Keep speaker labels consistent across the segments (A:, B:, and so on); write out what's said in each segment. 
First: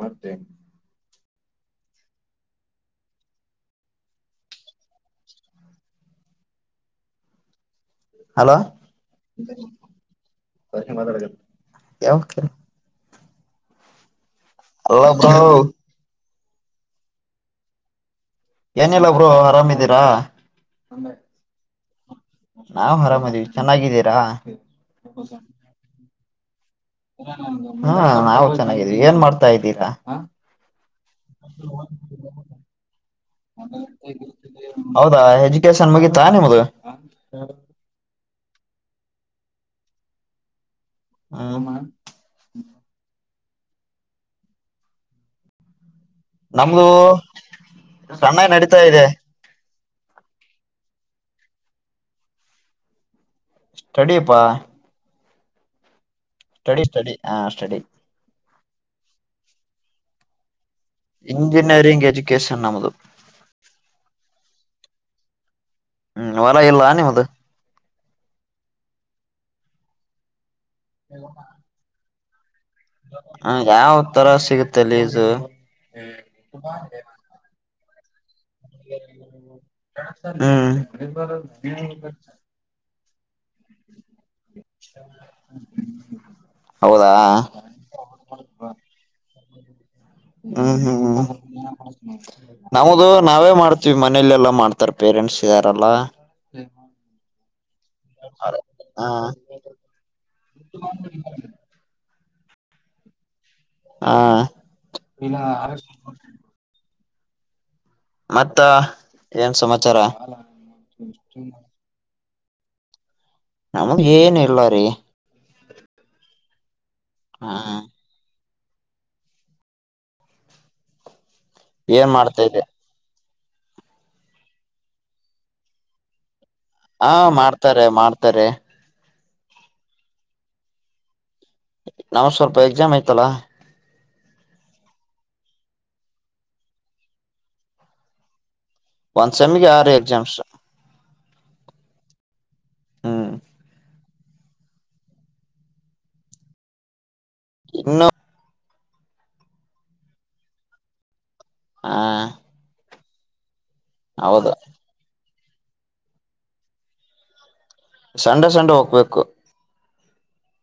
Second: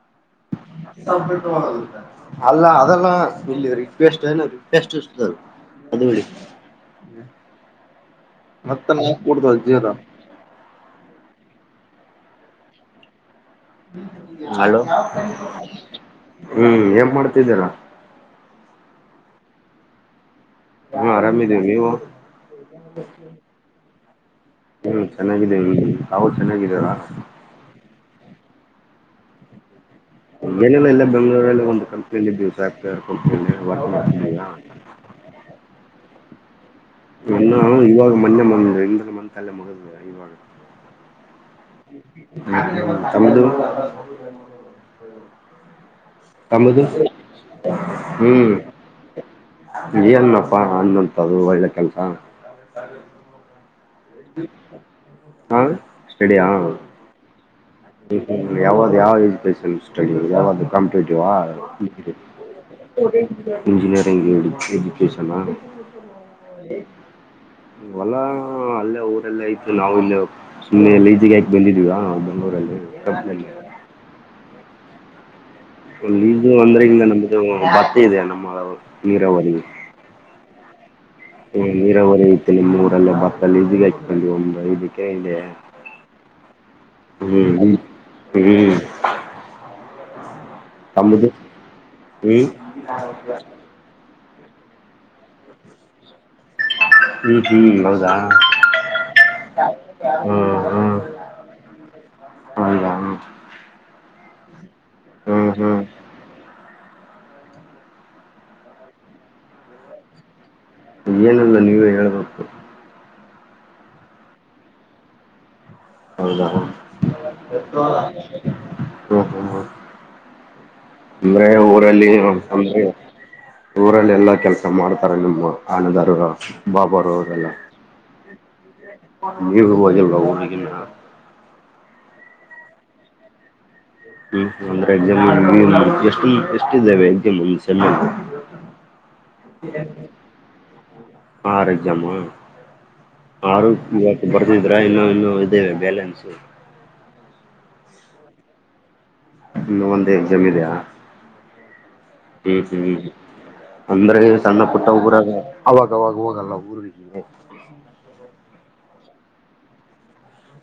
A: ಮತ್ತೆ
B: ಸಂಪ ಮಾಡ [unintelligible] ಅಲ್ಲ ಅದೆಲ್ಲ ಇಲ್ಲಿ ರಿಕ್ವೆಸ್ಟ್ ರಿಕ್ವೆಸ್ಟ್ ಇರ್ತದೆ ಅದು ಹೊಡಿ ಹ [inaudible]
A: ಹಲೋ ಯಾವ
B: ಹಲೋ
A: ಅಲ್ಲ ಬ್ರೋ
B: ಹ್ಮ್ ಏನ್ ಮಾಡ್ತಿದ್ದೀರಾ
A: ಏನಿಲ್ಲ ಬ್ರೋ ಆರಾಮ ಇದ್ದೀರಾ
B: ಹಾ ಆರಾಮಿದೀವಿ ನೀವು
A: ನಾವು ಆರಾಮದೀವಿ ಚೆನ್ನಾಗಿದ್ದೀರಾ
B: ಹ್ಮ್ ಚೆನ್ನಾಗಿದ್ದೇವಿ ತಾವ ಚೆನ್ನಾಗಿದ್ಯಾರ
A: ಹಾ ನಾವು ಚೆನ್ನಾಗಿದ್ವಿ ಏನ್ ಮಾಡ್ತಾ ಇದ್ದೀರಾ
B: ಏನಿಲ್ಲ ಇಲ್ಲ ಬೆಂಗಳೂರಲ್ಲಿ ಒಂದು ಕಂಪ್ನಿಯಲಿ ದಿವ್ಸ ಆಗ್ತದೆ ಕಂನ
A: ಹೌದಾ ಎಜುಕೇಶನ್ ಮುಗಿತಾ ನಿಮ್ದ
B: ನ ಇವಾಗ ಮೊನ್ನೆ ಮಂದ ಇಂದಲ ಮಲ್ಲ ಮಗದ್ ಇವಾಗ
A: ಹೌ ಮ
B: ಹ ಸಮದು ಕಮ್ಮದು
A: ನಮ್ದು ಸಣ್ಣ
B: ಹ್ಮ್
A: ನಡೀತಾ ಇದೆ
B: ಏನನಪ್ಪಾ ಅನ್ನಂತ ಅದು ಒಳ್ಳೆ ಕೆಲ್ಸ
A: ಸ್ಟಡಿಪಾ
B: ಹಾ ಸ್ಟಡಿಯ
A: ಸ್ಟಡಿ ಸ್ಟಡಿ ಆ ಸ್ಟಡಿ
B: ಹ್ಮ ಹ್ಮ ಯಾವ್ದ್ ಯಾವ ಎಜುಕೇಶನ್ ಸ್ಟ ಯಾವ್ದ [inaudible]
A: ಇಂಜಿನಿಯರಿಂಗ್ ಎಜುಕೇಶನ್ ನಮ್ದು
B: ಇಂಜಿನಿಯರಿಂಗ್ ಎಜುಕೇಶಷನ್
A: ಹ್ಮ್ ಹೊಲ ಇಲ್ಲ ನಿಮಮ್ಮ್ದು
B: ಹೊಲ್ಲಾ ಅಲ್ಲೇ ಊರೆಲ್ಲ ಆಯ್ತು ನಾವು ಇಲ್ಲ ಸುಮ್ಮ್ನೆ ಎಲ್ಲ ಈಜಗ ಹಾಕ್ ಬಂದಿದೀವ ನನ್ನೂರೈದು
A: ಹ ಯಾವ ತರ ಸಿಗುತ್ತಲ್ಲಿ ಇದು
B: ಒ ಇದು ಅಂದ್ರೆಲ್ಲ ನಮ್ದ ಬತ್ತೆ ಇದೆ ನಮ್ಮ ನೀರಾವರಿ
A: ಹ್ಮ್
B: ನೀರಾವರಿ ಇಐತ್ತು ನಿಮ್ಮ ಊರಲ್ಲೇ ಬತ್ತಲ್ಲಿ ಇದಗ ಹಚ್ಕೊಂಡಿ ಒಂದು ಐದಕ್ಕೆ ಇದೆ
A: ಹೌದಾ
B: ಹ್ಮ ಹ್ಮ್
A: ಹ್ಮ್ ಹ್ಮ್
B: ತಮ್ಮದು
A: ಹ್ಮ್
B: ಹ್ಮ್
A: ನವುದು ಮಾಡ್ತೀವಿ ಮನೆಯಲೆಲ್ಲ ಮಾಡ್ತಾರೆ ಪೇರೆಂಟ್ಸ್ ಇದ್ದಾರೆಲ್ಲ
B: ಈತಿ ಹೌದಾ
A: ಹ
B: ಹ್ಮ್ ಹ್ಮ್
A: ಹ
B: ಹೌದಾ
A: ಹಾ ಇ
B: ಹ್ಮ್ ಹ್ಮ್
A: ಮತ್ತ ಏನ್ ಸಮಾಚಾರ
B: ಏನಲ್ಲ ನೀವೇ ಹೇಳ್ಬೇಕು
A: ನಮ್ಮ ಏನಿಲ್ಲ ರೀ
B: ಹೌದಾ ಹ
A: ಹ
B: ಹ ಹ್ಮ ಅಂದ್ರೆ ಊರಲ್ಲಿ
A: ಏನ್
B: [inaudible]
A: ಮಾಡ್ತಾ ಇದ್ದೆ
B: ಊರಲ್ಲಿ ಎಲ್ಲಾ ಕೆಲಸ ಮಾಡ್ತಾರೆ ನಿಮ್ಮ ಆನದಾರ
A: ಹಾ ಮಾಡ್ತಾರೆ ಮಾಡ್ತಾರೆ
B: ನೀವು ಹೋಗಿಲ್ವಾ ಊರಿಗೆ
A: ನಾ ಸ್ವಲ್ಪ ಎಕ್ಸಾಮ್ ಆಯ್ತಲ್ಲಾ
B: ಹ್ಮ್ ಅಂದ್ರೆ ಎಕ್ಸಾಮ್ ಎಷ್ಟು ಎಷ್ಟ ಇದ್ದಾವೆ ಎಕ್ಸಾಮ್ ಒಂದ
A: ಒಂದ್ ಸೆಮಗೆ ಯಾರ ಎಕ್ಸಾಮ್ಸ್
B: ಆರು ಜಮ್ಮಾ
A: ಹ್ಮ್
B: ಆರು ಬರ್ದಿದ್ರ ಇನ್ನು ಇನ್ನು ಇದೇವೆ ಬ್ಯಾಲೆನ್ಸ್
A: ಇನ್ನು
B: ಹ್ಮ ಒಂದೇ ಎಕ್ಸಾಮ್ ಇದಿಯಾ
A: ಹಾ
B: ಹ್ಮ್ ಹ್ಮ್ ಅಂದ್ರೆ ಸಣ್ಣ ಪುಟ್ಟ ಒಬರಾಗ ಅವಾಗವಾಗ ಹೋಗಲ್ಲ ಊರ್ರಿಗೆ
A: ಸಂಡೆ ಸಂಡೆ ಹೋಗ್ಬೇಕು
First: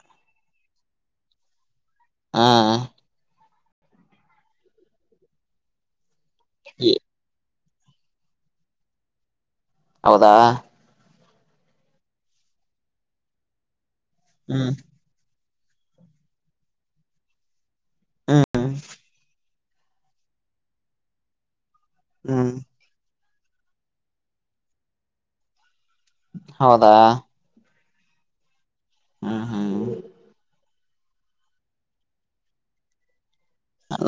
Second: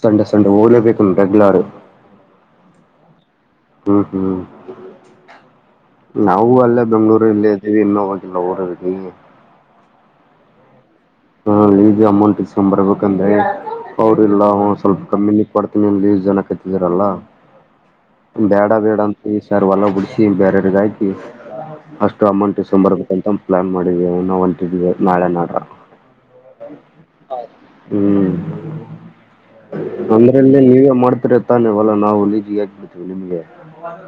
B: ಸಣ್ಣ ಸಣ್ಣ ಓದಲೇಬೇಕು ರೆಗ್ಯುಲರ್
A: ಹಾ
B: ಹ್ಮ್ ಹ್ಮ್ ನಾವು ಅಲ್ಲ ಬೆಂಗ್ಳೂರು ಬಲ್ಲಿ ಇನ್ನ ಒಲೋಡಗೆ
A: ಹೌದಾ
B: ಹ ಈದು ಅಮೌಂಟ್ ಇಸ್ಕೊಂಡ್ ಬರ್ಬೇಕಂದ್ರೆ ಅವ್ರಲ್ಲ
A: ಹ್ಮ್
B: ಸ್ವಲ್ಪ ಕಮ್ಮಿನ ಕೊಡ್ತೀನಿ ಲಸ್ ಜನ ಕತ್ತಿದರಲ್ಲ
A: ಹ್ಮ್
B: ಬೇಡ ಬೇಡ ಅಂತ ಸರ್ ಹೊಲ್ಲ ಬಿಡಿಸಿ ಬೇರೆಯವ್ರಗಾಯಕಿ ಅಷ್ಟು
A: ಹ್ಮ್
B: ಅಮೌಂಟ್ ಈಸ್ಕೊಂಡು ಬರ್ಬೇಕುಂತ ಪ್ಲಾನ್ ಮಾಡೀವಿ ನೋ ಹೊಲ್ಂತಿದ್ವಿ ನಾಳೆ ನೋಡ್ರ
A: ಹೌದಾ
B: ಹ್ಮ್
A: ಹ್ಮ ಹಾ
B: ಅಂದ್ರೆ ಇಲ್ಲ ನೀವೇ ಮಾಡ್ತರ ತಾನೇವಲ್ಲಾ ನಾವು ಲಜಿಗೆ ಹಾಕ ಬಿಿಡ್ತೀವಿ ನಿಮ್ಗೆ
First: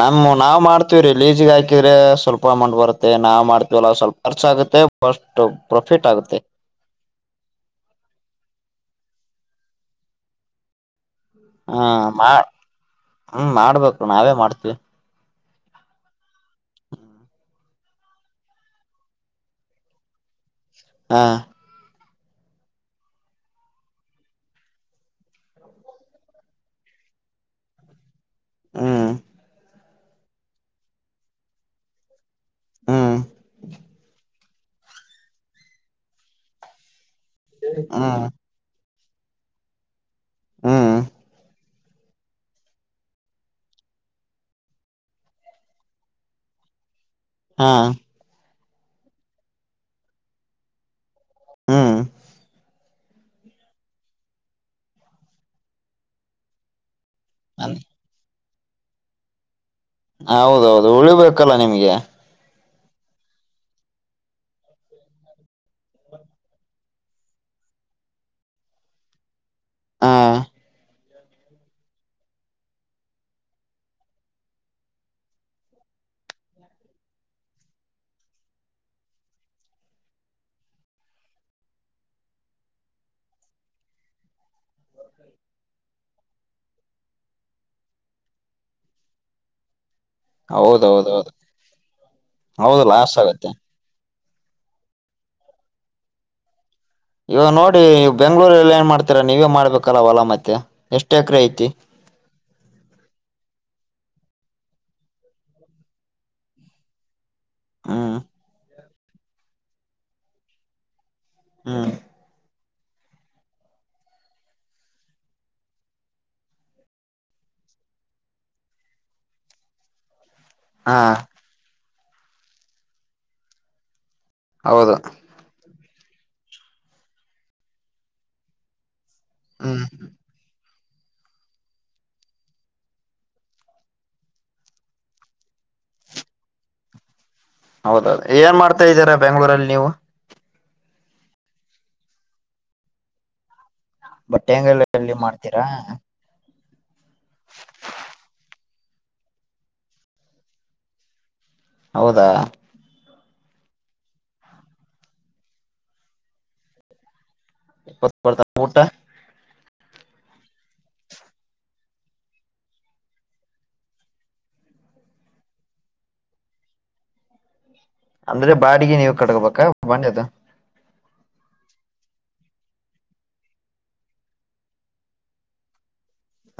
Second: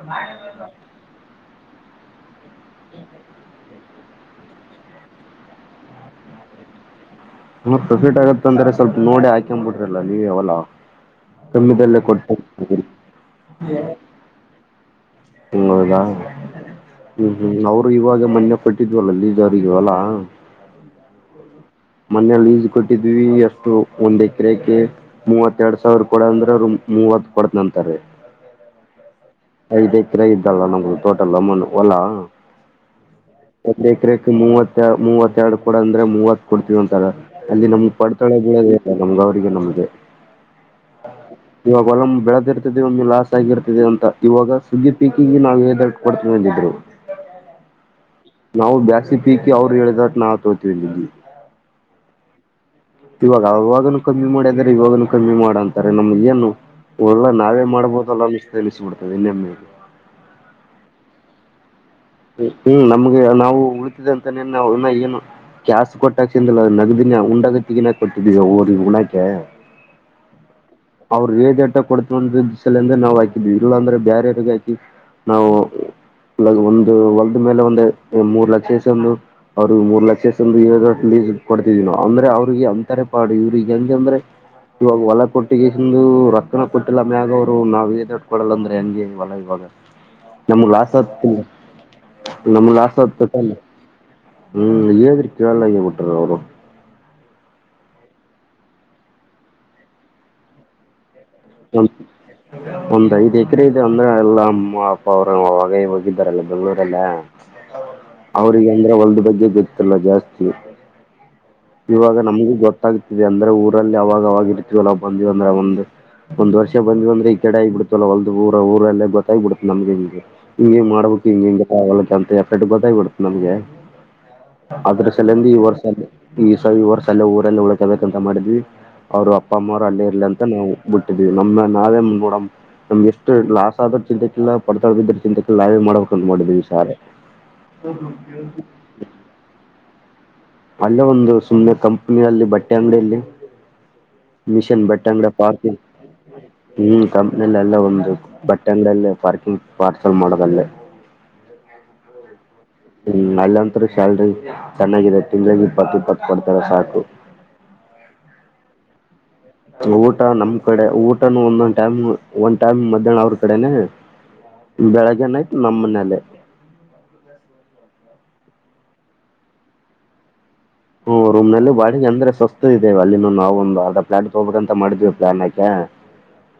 A: ನಮ್ಮ ನಾವ್ ಮಾಡ್ತೀವಿ ರಿಲೀಜ ಹಾಕಿದ್ರೆ ಸ್ವಲ್ ಅಮೌಂಟ್ ಬರುತ್ತೆ ನಾವ್ ಮಾಡ್ತೀವಲ್ಲ ಸ್ವಲ್ಪ ಖರ್ಚಾಗುತ್ತೆ ಬಸ್ಟ್ ಪ್ರಾಫಿಟ್ ಆಗುತ್ತೆ
B: ಹೂ ಪ್ರೊಫಿಟ್ ಆಗತ್ತ ಅಂದ್ರೆ ಸ್ವಲ್ಪ ನೋಡಿ ಹಾಕೊಂಡ್ಬ ಬಿಟ್ರಲ್ಲ ನೀವ ಅವಲ್ಲ
A: ಹ
B: ಕಮ್ಮದೆಲ್ಲ ಕೊಡ್ತ
A: ಮಾ ಹ್ಮ್ ಮಾಡ್ಬೇಕು ನಾವೇ ಮಾಡ್ತೀವಿ
B: ಹೂ ಹೌದ ಹೂ ಹೂ ಅವ್ರು ಇವಾಗ ಮೊನ್ನೆ ಕೊಟ್ಟಿದ್ವಲ್ಲಲ್ಲಿ ಜಾರಿಗ ಹೊಲ ಅಲ್ಲಾ
A: ಹಾ
B: ಮನೇೆಯಲ್ಲಿ ಈಸ್ ಕೊಟ್ಟಿದ್ವಿ ಅಷ್ಟು ಒಂದ್ ಎಕರೆಕ ಮೂವತ್ತ ಎರಡ್ ಸಾವಿರ ಕೊಡ ಅಂದ್ರ ಅವರು ಮೂವತ್ ಕೊಡ್ನಿ ಅಂತಾರ
A: ಹೂ
B: ಐದ್ ಎಕರೆ ಇದ್ದಲ್ಲ ನಮದು ಟೋಟಲ್ ಅಮನ್ ಹೊಲಾ
A: ಹ್ಮ್
B: ಐದ್ ಎಕರೆ ಮೂವ ಮೂವತ್ತೆರಡು ಕೊಡ ಅಂದ್ರೆ ಮೂವತ್ ಕೊಡ್ತಿೀವಿ ಅಂತಾರ ಅಲ್ಲಿ ನಮ್
A: ಹ್ಮ್
B: ಪಡ್ತಳ ಬಂದ್ ಅವ್ರಿಗೆ ನಮ್ಗೆ
A: ಹ್ಮ್
B: ಇವಾಗ ಒಲಮ್ಮ್ ಬೆಳೆದಿರ್ತದೆ ಒಮ್ಮೆ ಲಾಸ್ ಆಗಿರ್ತದೆ ಅಂತ ಇವಾಗ ಸುಗ್ಗಿ ಪೀಕಿಗೆ ನಾವು ಹದ ಕೊಡ್ತೀವಿ ಅಂದಿದ್ರು ಹ
A: ಹಾ
B: ನಾವು ಬ್ಯಾಸಿ ಪೀಕಿ ಅವ್ರು ಹೇಳಿದ ನಾ ತೊಗೊತಿಂದ್ವಿ
A: ಹೂ
B: ಇವಾಗ ಅವವಾಗನುೂ ಕಮ್ಮಿ ಮಾಡ್ಯದ್ರೆ ಇವಾಗನು ಕಮ್ಮಿ ಮಾಡಂತಾರೆ ನಮ್ಗ ಏನು ಹೊಲ ನಾವೇ ಮಾಡ್ಬೋದಲ್ಲ ಅನ್ನ ತಿಳಿಸ್ಬಿಡ್ತದೆ ಇನ್ನೆಮ್ಮಗೆ
A: ಹೌದೌದು ಉಳಿಬೇಕಲ್ಲ ನಿಮ್ಗೆ
B: ಹೂ ನಮ್ಗೆ ನಾವು ಉಳಿತಿದೆ ಅಂತಾನೇಾ ಏನು ಕ್ಯಾಸ್ ಕೊಟ್ಟಾಕ್ ಚಿಂದ ನಗದಿನ ಉಂಡಗತಿಗಿನ ಕೊಟ್ಟಿದೀವಿ ಊ ಉುಣಾಕೆ
A: ಹಾ
B: ಅವ್ರರು ಹೇದೇಟ ಕೊಡ್ತವ ಅ ದಸ ಎ ಅಂದ್ರ ನಾವು ಹಾಕಿದ್ವಿ ಇಲ್ಲ ಅಂದ್ರೆ ಬೇರೆ್ರಗ ಹಾಕಿ ನಾವು ಒಂದು ಹೊಲದ್ ಮೇಲೆ ಒಂದು ಮೂರ್ ಲಕ್ಷಸ ಇಸ್ಕೊಂಡು ಅವ್ರರು ಮೂರ್ ಲಕ್ಷಷ್ಟಂದ ಇ ಲೀಸ್ ಕೊಡ್ತಿದೀನ ಅಂದ್ರೆ ಅವ್ರಿಗೆ ಅಂತರ ಪಾಡು ಇವ್ರಿಗೆ ಹೆಂಗ ಅಂದ್ರೆ ಇವಾಗ ಹೊಲ ಕೊಟ್ಟಿಕೆಸಿ ಎಂದು ರೊಕ್ಕ ಕೊಟ್ಟಿಲ್ಲ ಮ್ಯಾಗ ಅವ್ರು ನಾವು ಡ್ ಕೊಡಲ್ಲ ಅಂದ್ರೆ ಹಂಗೆ ಹೊಲ ಇವಾಗ ನಮ್ಗ್ ಲಾಸ್
A: ಹೌದೌದೌದು
B: ಆತಿಲ್ಲ ನಮ್ಗ್
A: ಹೌದು
B: ಆಾಸ್
A: ಲಾಸ್ ಆಗತ್ತೆ
B: ಆತಲ್ಲ ಹೂ ಹೇಳ್ರಿ ಕೇಳಗಬಿಟ್ರ ಅವ್ರು
A: ಇವಾಗ ನೋಡಿ ನೀವು ಬೆಂಗ್ಗಳೂರಲ್ಲಿ ಏನ್ ಮಾಡ್ತೀರಾ ನೀವೇ ಮಾಡ್ಬೇಕಲ್ಲ ಹೊಲಾ ಮತ್ತೆ ಎಷ್ಟ್ ಎಕರೆ ಐತ್ತು
B: ಹೌ ಒಂದ ಐಡ್ ಎಕರೆ ಇದೆ ಅಂದ್ರೆ ಎಲ್ಲ ಅಮ್ಮ ಅಪ್ಪ ಅವರು ಆ ಹೋಗಿದ್ದಾರಲ್ಲ ಬೆಂಗ್ಗಳೂರಲ್ಲ
A: ಹ್ಮ್
B: ಅವ್ರಿಗೆ ಅಂದ್ರೆ ಹೊಲ್ದ ಬಗ್ಗೆ ಗೊತ್ತಿಲ್ಲ ಜಾಸ್ತಿ
A: ಹ್ಮ್
B: ಇವಾಗ ನಮ್ಗೂ ಗೊತ್ತಾಗ್ತಿದೆ ಅಂದ್ರೆ ಊರಲ್ಲಿ ಅವಾವಾಗಾಗ ಇರ್ತವಲ್ಲ ಬಂದಿವವ ಅಂದ್ರೆ ಒಂದಂದು ಒಂದ್ ವರ್ಷ ಬಂದ್ ಬಂದ್ರೆ ಈ ಕಡೆ ಆಗ್ಿಬಿಡ್ತಲ್ಲ ಹೊಲ್ದ ಊರ ಊರಲ್ಲೇ ಗೊತ್ತಾಗ್ಬ ಬಿಡತು ನಮ್ಗೆ ಹಗೆ ಹಿಂ ಹಿಂಗ
A: ಹಾ
B: ಮಾಡಬೇಕು ಹಿಂಗ ಹಿಂಗಗೆ ಆಗ ಅಂತ ಎಫೆ ಗೊತ್ತಾಗಬ ಬಿಡುತ್ತೆ ನಮಗೆ
A: ಹೌದು
B: ಅ್ರ ಈ ವರ್ಷ ಈ ಸ ಈ ವರ್ಷಲ್ಲೇ ಊರಲ್ಲ ಉಳ್ಕಬೇಕಂತ ಮಾಡಿದ್ವಿ ಅವರು ಅಪ್ಪ ಅಮ್ಮ
A: ಹ್ಮ್
B: ಅವ್ರು ಅಲ್ಲೇ ಇರ್ಲಿ ಅಂತ ನಾವು ಬಿಟ್ಟಿದೀವಿ ನಮ್ಮ ನಾವೇ ಮುಂದ್ಬೋಡ ನಮ್ಗೆ ಎಷ್ಟ ಲಾಸ್ ಆದ ಚಿಂತೆಕಲ್ಲ ಪಡ್ತಾಡದಿದ್ರ ಚಿಂತೆಕಲ್ಲ ನಾವೇ ಮಾಡಬೇಕಂತ ಮಾಡಿದ್ವಿ ವಿಷಾರ ಹ
A: ಹೌದೌದು ಏನ್ ಮಾಡ್ತಾ ಇದ್ದೀರಾ ಬೆಂಗ್ಗಳೂರಲ್ಲಿ ನೀವು
B: ಅಲ್ಲೇ ಒಂದು ಸುಮ್ಮ್ನೆ ಕಂಪ್ನಿ ಅಲ್ಲಿ ಬಟ್ಟೆ ಅಂಗಡಿಯಲ್ಲಿ
A: ಬಟ್ಟೆ
B: ಮಿಷನ್
A: ಅಂಗಡಿಯಲ್ಲಿ
B: ಬಟ್ಟಂಗಡ
A: ಮಾಡ್ತೀರಾ
B: ಪಾರ್ಕಿ ಹ್ಮ ಕಂಪ್ನಿಲ್ಲ ಒಂದು ಬಟ್ಟೆಂಗಲ್ಲ ಪಾರ್ಕಿಂಗ್ ಪಾರ್ಸಲ್ ಮಾಡೋದಲ್ಲೇ
A: ಹೌದಾ
B: ಹ್ಮ ಅಲ್ಲಂತರು ಶಲ್ರಿ ಚೆನ್ನಾಗಿದೆ ತಿಂಗಳಾಗಿ ಬತ್ತಿ ಪಟ್ ಕೊಡ್ತಾರೆ ಸಾಕು
A: ಡ್ತ
B: ಊಟ ನಮ್ ಕಡೆ ಊಟನುೂ ಒಂದೊಂದ್ ಟೈಮ್ ಒಂದ್ ಟೈಮ್ ಮಧ್ಯಾಹ್ನ ಅವ್ರ ಕಡೆನೆ ಬೆಳಗ್ಗೆನ ಆಯ್ತು ನಮ್ಮ್ ಮನೇಲೆ
A: ಅಂದ್ರೆ ಬಾಡಿಗೆ ನೀವು ಕಡ್ಕೋಬೇಕಾ ಬಂಡ ಅದು
B: ಹ್ಮ ರೂಮ್ ನಲ್ಲಿ ಬಾಡಿಗೆ ಅಂದ್ರೆ ಸಸ್ತದ ಇದೇವ ಅಲ್ಲಿಂದ ನಾವವು ಒಂದು ಅರ್ಧ ಪ್ಲಾಟ್ ತಗೋಬಿ ಅಂತ ಮಾಡಿದೀವಿ ಪ್ಲಾನ್ಾಕೆ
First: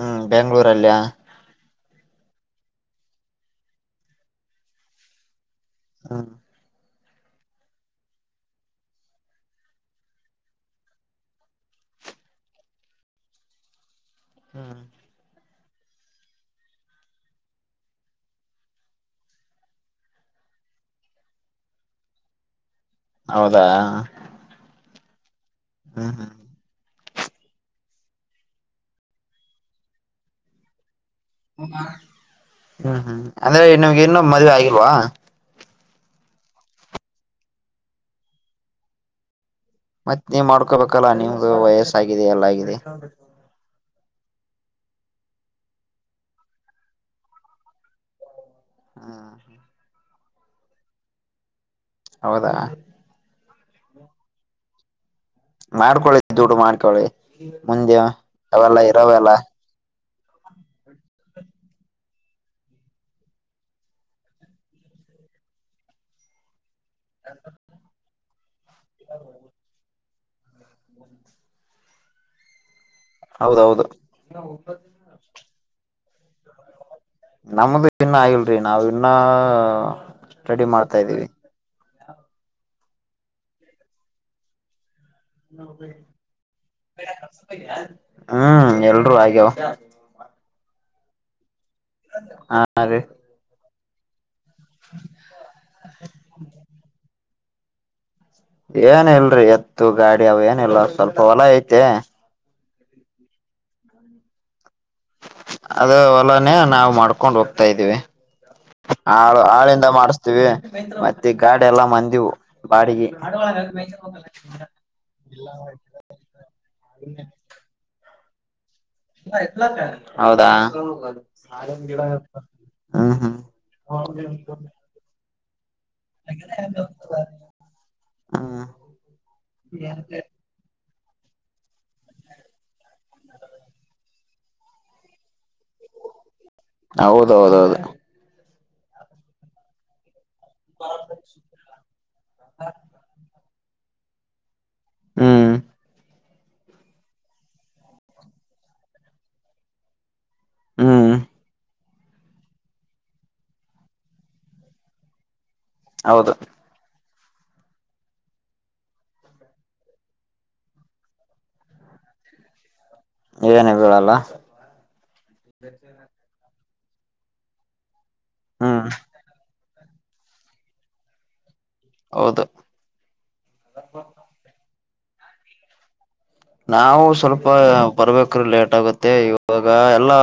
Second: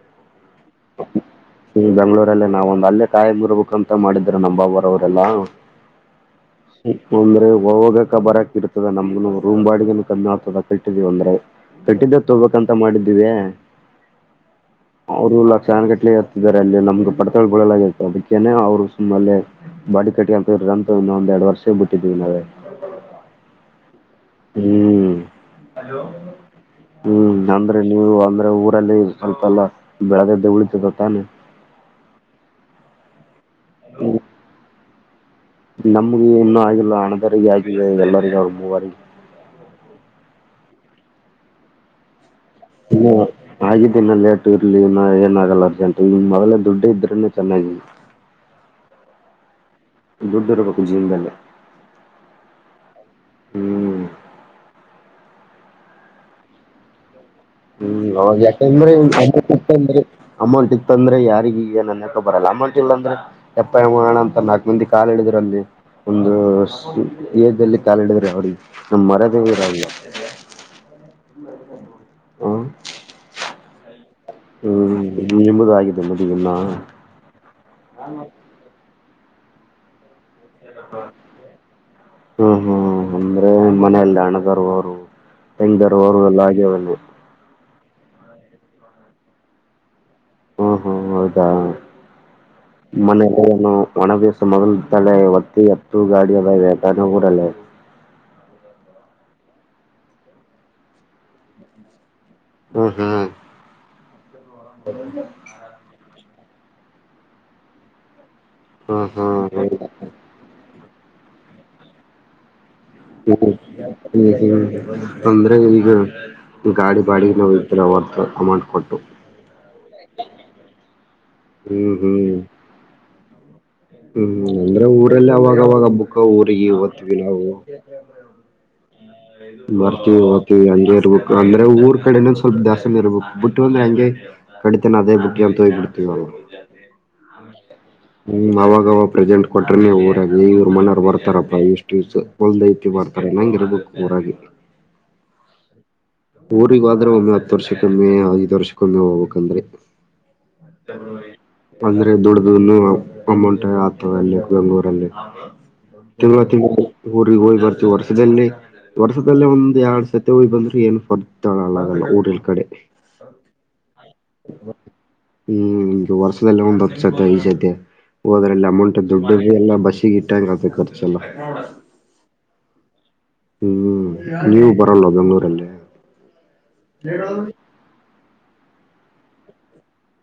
A: ಹ್ಮ್ ಬೆಂಗ್ಳೂರಲ್ಲಿಯ
B: ಈ ಬೆಂಗಳೂರಲ್ಲೇ ನಾವ್ ಒಂದು ಅಲ್ಲೇ ಕಾಯ ಬರ್ಬೇಕುಕ್ ಅಂತ ಮಾಡಿದ್ರ ನಮ್ಮ್ಾಬರವರೆಲ್ಲಾ
A: ಹಾ
B: ಅಂದ್ರೆ ಹೋಗಕ ಬರಕ್ ಇರ್ತದ ನಮ್ಗ ರೂಮ ಬಾಡಗನು ಕಮ್ಮಿ ಆಗ್ತದ ಕತಿದೀ ಅಂದ್ರೆ ಕಟ್ಟಿದ್ದ ತೋಗಬೇಕಕ್ಂತ ಮಾಡಿದ್ದೀವಿ
A: ಹ್ಮ
B: ಅವ್ರು ಲಕ್ಷಣಗಟ್ಲೆ ಹತ್ತಿದ್ದಾರೆ ಅಲ್ಲಿ ನಮ್ಗೆ ಪಡ್ತ ಬಡಲಾಗಿತ್ತು ಅದಕ್ಕನೆ ಅವ್ರು ಸುಮ್ಮ ಬಾಡಿ ಕಟ್ಟಿ ಅಂತಿದಂತು ಇನ್ನೊಂದ್ ಎರಡ್ ವರ್ಷ ಬಿಟ್ಟಿದ್ವಿ ನಾವೇ
A: ಹೌದಾ
B: ಹ್ಮ್ೋ
A: ಹ್ಮ್
B: ಹ್ಮ್ ಅಂದ್ರೆ ನೀವು ಅಂದ್ರೆ ಊರಲ್ಲಿ ಸ್ವಲ್ಪ ಎಲ್ಲಾ ಬೆಳೆದದ್ದೆ ಉಳಿತದ ತಾನೇ
A: ಹ್ಮ್ ಹ್ಮ್ ಅಂದ್ರೆ ನಿಮ್ಗೆ ಇನ್ನೂ ಮದ್ವೆ ಆಗಿಲ್ವಾ
B: ನಮ್ಗೆ ಇನ್ನೂ ಆಗಿಲ್ಲ ಹಣದರಿಗೆ ಆಗಿಲ್ಲ ಎಲ್ಲರಿಗ ಅವರು ಮೂವರಿಗೆ
A: ಮತ್ತತ್ ನೀವ್ ಮಾಡ್ಕೋಬೇಕಲ್ಲಾ ನಿಮ್ದು ವಯಸ್ಸಾಗಿದೆ ಎಲ್ಲ ಆಗಾಗಿದೆ
B: ಧನ್ಯವಾದ ಆಗಿದ್ದ ಇನ್ನ ಲೇಟ್ು ಇರ್ಲಿ ನ ಏನ ಆಾಗಲ್ಲ ಅರ್ಜೆಂಟ್ ಈ್ ಮೊದಲೇ ದುಡ್ಡು ಇದ್ರೆನೆ ಚೆನ್ನಾಗಿ
A: ಹಾ ಹಾ
B: ದುಡ್ಡು ದಡ್ಬೇಕು ಜೀವದೇ
A: ಹೌದಾ
B: ಹ್ಮ್
A: ಮಾಡ್ಕೊಳ್ಳಳಿ ದುಡ್ಡು ಮಾಡ್ಕೊಳ್ಳಿ ಮುಂದೆ
B: ಹ್ಮ್ ಅವ
A: ಅವೆಲ್ಲ
B: ಯಾಕಂದ್ರ
A: ಇರಾವಲ್ಲ
B: ಇಂದ್ರೆ ಅಮೌಂಟ್ ಇತ್ತ ಅಂದ್ರೆ ಯಾರಿಗ ಈಗ ನನ್ ಹಕೊ ಬರಲ್ಲ ಅಮೌಂಟ್ ಇಲ್ಲ ಅಂದ್ರೆ ಎಪ್ಪಾಯ ಮಾಡ ಅಂತ ನಾಕು ಮಂದಿ ಕಾಾಲಿಳಿದ್ರ ಅಲ್ಲಿ ಒಂದು ದಲ್ಲಿ ಕಾಲಿಡಿದ್ರಿ ಅವಿ ನಮ್ ಮರದೇರ ಅವ
A: ಹ್ಮ
B: ಬರ
A: ಹೌದೌದು
B: ಎಂಬುದಿದ್ದ ಮದುವಿನ
A: ನಮ್ದ ಇನ್ನ ಆಗಲ್ರಿ ನಾವವು ಇನ್ನ ಸ್ಟಡಿ ಮಾಡ್ತಾ್ದೀವಿ
B: ಹ್ಮ್ ಹ್ಮ್ ಅಂದ್ರೆ ಮನಲ್ಲ ಹಣ್ಣಗಾರ ಅವರು ಹೆಂಗರು ಅವರು ಎಲ್ಲ ಆಗ್ಯವನು
A: ಹ್ಮ್ ಎಲ್ರುೂರು ಆ್ಯಾವ
B: ಹಾ ಹಾ ಹೌದಾ
A: ಹಾ ರೀ
B: ಮನೆಯಲ್ಲ ಏನು ಒಣ ವ್ಯಸ ಮೊದಲ ತಳೆ ಒತ್ತ ಎತ್ತು ಗಾಡಿ ಅದ ಇದೆ ಕನಗೂರಲ್ಲ
A: ಏನ ಇಲ್ರರಿ ಎತ್ತು ಗಾಡಿ ಅವ ಏನ ಇಿಲ್ಲ ಸ್ವಲ್ಪ ಹೊಲ ಐತಿ
B: ಹ್ಮ ಹ್ಮ್ ಹ
A: ಅದ ಹೊಲಾನ ನಾವು ಮಾಡ್ಕೊಂಡ್ ಹೋಗ್ತಾ ಇದ್ದೀವಿ
B: ಹ್ಮ್
A: ಹಾಳು ಹಾಳಿಂದ
B: ಹ್ಮ್
A: ಮಾಡಿಸ್ತೆವಿ ಮತ್ತೆ ಗಾಡಿ ಎಲ್ಲಾ ಮಂದಿವು ಬಾಡಿಗೆ
B: ಹ್ಮ್ಮ ಅಂದ್ರೆ ಈಗ ಗಾಡಿ ಬಾಡಿ ನವು [inaudible] ಇರೋವರ್ತ್ತು ಅಮೌಂಟ್ ಕೊಟ್ಟು
A: [inaudible] ಹೌದ
B: ಹ್ಮ್ ಹ್ಮ್
A: ಹ ಹ್ಮ
B: ಹ್ಮ್ ಅಂದ್ರೆ ಊರಲ್ಲಿ ಅವಾಗವಾಗ ಬುಕ್ಕ ಊರಿಗೆ ಓತವಿ ನಾವು
A: ಹಾ
B: ಬರ್ಕ [unintelligible] [unintelligible] ಹಂಗೆ ಇರ್ಬೇಕು ಅಂದ್ರೆ ಊರ್ ಕಡೆ ಸ್ವಲ್ಪ ದ್ಯಾಸನ ಇರ್ಬೇಕು ಬಿಟ್ಟು ಅಂದ್ರೆ ಹಂಗೆ ಕಡಿತೆ ಅದೇ ಬುಕ್ ಏಂತ [inaudible] ತೋಗ್ಿಡ್ತೀವಿವಾಗ
A: ಹೌದೌದೌದು
B: ಹ್ಮ್ ಅವಾಗವ ಪ್ರೆಸೆಂಟ್ ಕೊಟ್ರನೆ ಊರಾಗ ಇವ್ರ [unintelligible] ಮನವರು ಬರ್ತಾರಪ್ಪಾ ಇಷ್ಟು ಹೊಲ್ದ ಐತಿ ಬರ್ತಾರ ನಂಗ ಇರ್ಬೇಕು ಊರಾಗಿ
A: ಹ್ಮ
B: ಊರಿಗ ಆದ್ರೆ ಒಮ್ಮೆ ಹತ್ತು ವರ್ಷಕ್ಕೊಮ್ಮೆ ಐದು ವರ್ಷಕ್ಕೊಮ್ಮೆ ಹೋಗ್ಬೇಕಂದ್ರೆ ಚ
A: ಹ್ಮ್
B: [unintelligible] ಅಂದ್ರೆ ದೊಡ್ಡ್ದ ಅಮ್ಮೌಂಟ ಆತವ ಅಲ್ಲಿ ಬೆಂಗ್ಳೂರಲ್ಲಿ
A: ಹೌದು
B: ತಿವತ್ತ [inaudible] ಊರಿಗೆ ಹೋಯ್ ಬರ್ತು ವರ್ಷದಲ್ಲಿ ವರ್ಷದಲ್ಲೇ ಒಂದ್ ಎರಡ್ ಸತಿ ಹೋಗಿ ಬಂದ್ ಏನು [unintelligible] ಪರ್ತಳಳ್ಳಾಗಲ್ಲ ಊರಿಲ್ ಕಡೆ
A: ಏನ ಬೀಲ್ಲ [unintelligible]
B: ಹ್ಮ್ ಈಗ ವರ್ಷದಲ್ಲ ಒಂದ್ ಹತ್ತು ಸತೆ ಐದು ಸತಿ ಹೋದ್ರಲ್ಲಿ
A: ಹ್ಮ್
B: ಅಮೌಂಟ್ ದೊಡ್ಡೊ ಎಲ್ಲಾ ಬಸಿಗ್ ಇಟ್ [unintelligible] ಕರ್ಚೆಲ್ಲಾ
A: ಹೌದು
B: ಹ್ಮ್ ನೀವು ಬರಲ್ವ ಬೆಂಗ್ಳೂರಲ್ಲಿ
A: ನಾವು ಸ್ವಲ್ಪ ಬರ್ಬೇಕ್ರೀ ಲೇಟ್ ಆಗುತ್ತೆ ಇವಾಗ ಎಲ್ಲಾ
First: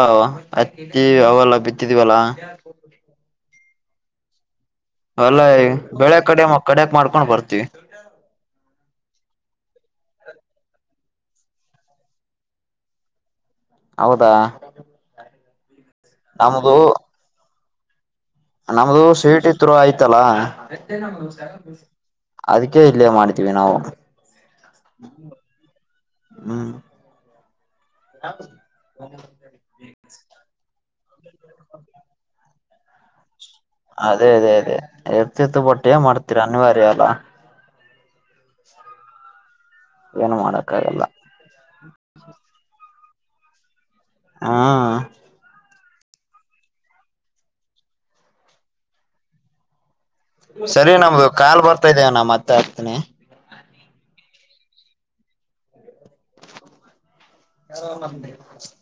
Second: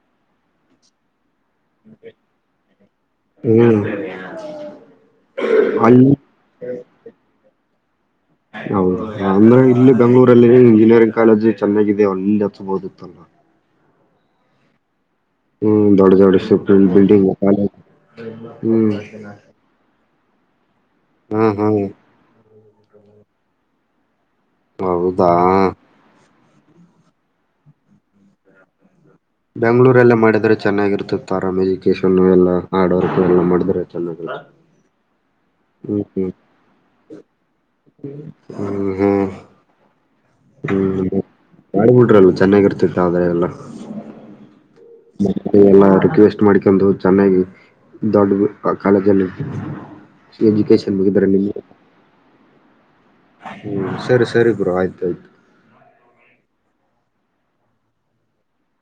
A: ಹತ್ತಿ ಅವೆಲ್ಲ ಬಿತ್ತಿದ್ವಲ್ಲ
B: ಹ್ಮ್
A: ಅಲ್ಲ
B: ಅಲ್ಲಿ
A: ಬೆಳೆ ಕಡೆ ಮ ಕಡಕ್ ಮಾಡ್ಕೊಂಡ್ ಬರ್ತವಿ
B: [inaudible] ಹೌದು ಅಂದ್ರೆ ಇಲ್ಲಿ ಬೆಂಗ್ಗಳೂರಲ್ಲಿ ಇಂಜಿನಿಯರಿಂಗ್ ಕಾಲೇಜ್ ಚೆನ್ನಾಗಿದೆ ಅಲ್ಲಿ ಹಚ್ಬೋದಿತ್ತಲ್ಲ
A: ಹೌದಾ
B: ಹ್ಮ್ ದೊಡ್ ದೊಡ್
A: ನಮ್ದು
B: [unintelligible] ಬಿಲ್ಡಿಂಗ್ ಹ್ಮ್
A: ನಮ್ದು ಸ್ವೀಟ್ತ್ರು ಆಯ್ತಲ್ಲ
B: ಹ್ಮ್ ಹ್ಮ್
A: ಅದ್ಕೆ ಇಲ್ಲೇ ಮಾಡ್ತೀವಿ ನಾವು
B: ಹೌದಾ
A: ಹ್ಮ್
B: ಬೆಂಗಂಳೂರ್ಲ್ಲ ಮಾಡಿದ್ರೆ ಚೆನ್ನಾಗಿರ್ತೆ ಆರಾಮ್ ಎಜುಕೇಶನ್ ಎಲ್ಲ ಹಾರ್ಡ್ ವರ್ಕ್ ಎಲ್ಲ ಮಾಡಿದ್ರೆ ಚೆನ್ನಾಗಿರುತ್ತೆ
A: ಅದೇ ಅದೇ ಅದೇ ಇರ್ತಿತ್ತು ಬಟ್ ಏನ್
B: ಹ್ಮ್
A: ಮಾಡ್ತೀರಾ ಅನಿವಾರ್ಯ ಅಲ್ಲ
B: ಹ್ಮ್ ಹ್ಮ್
A: ಏನು ಮಾಡಕ್ಕಾಗಲ್ಲ
B: ಹ್ಮ್ ಮಾಡ್ಬಿಟ್ರಲ್ವ ಚೆನ್ನಾಗಿರ್ತಿತ್ತು ಆದಾಯ ಎಲ್ಲ
A: ಹಾ
B: ಎಲ್ಲ ರಿಕ್ವೆಸ್ಟ್ ಮಾಡ್ಕೊಂಡು ಚೆನ್ನಾಗಿ ದೊಡ್ಡ ಕಾಲೇಜಲ್ಲಿ ಎಜುಕೇಶನ್
A: ಸರಿಅಣ್ಣಾ ನಮ್ದು
B: ಮುಗಿದ್ರೆ
A: ಕಾಲ್ ಬರ್ತಾ ಇದೆ ಅಣ ಮತ್ತೆ ಹತನಿ
B: ಹ್ಮ ಸರಿ ಸರಿ ಬ್ರೊ ಆಯ್ತಾಯ್ತು
A: [unintelligible]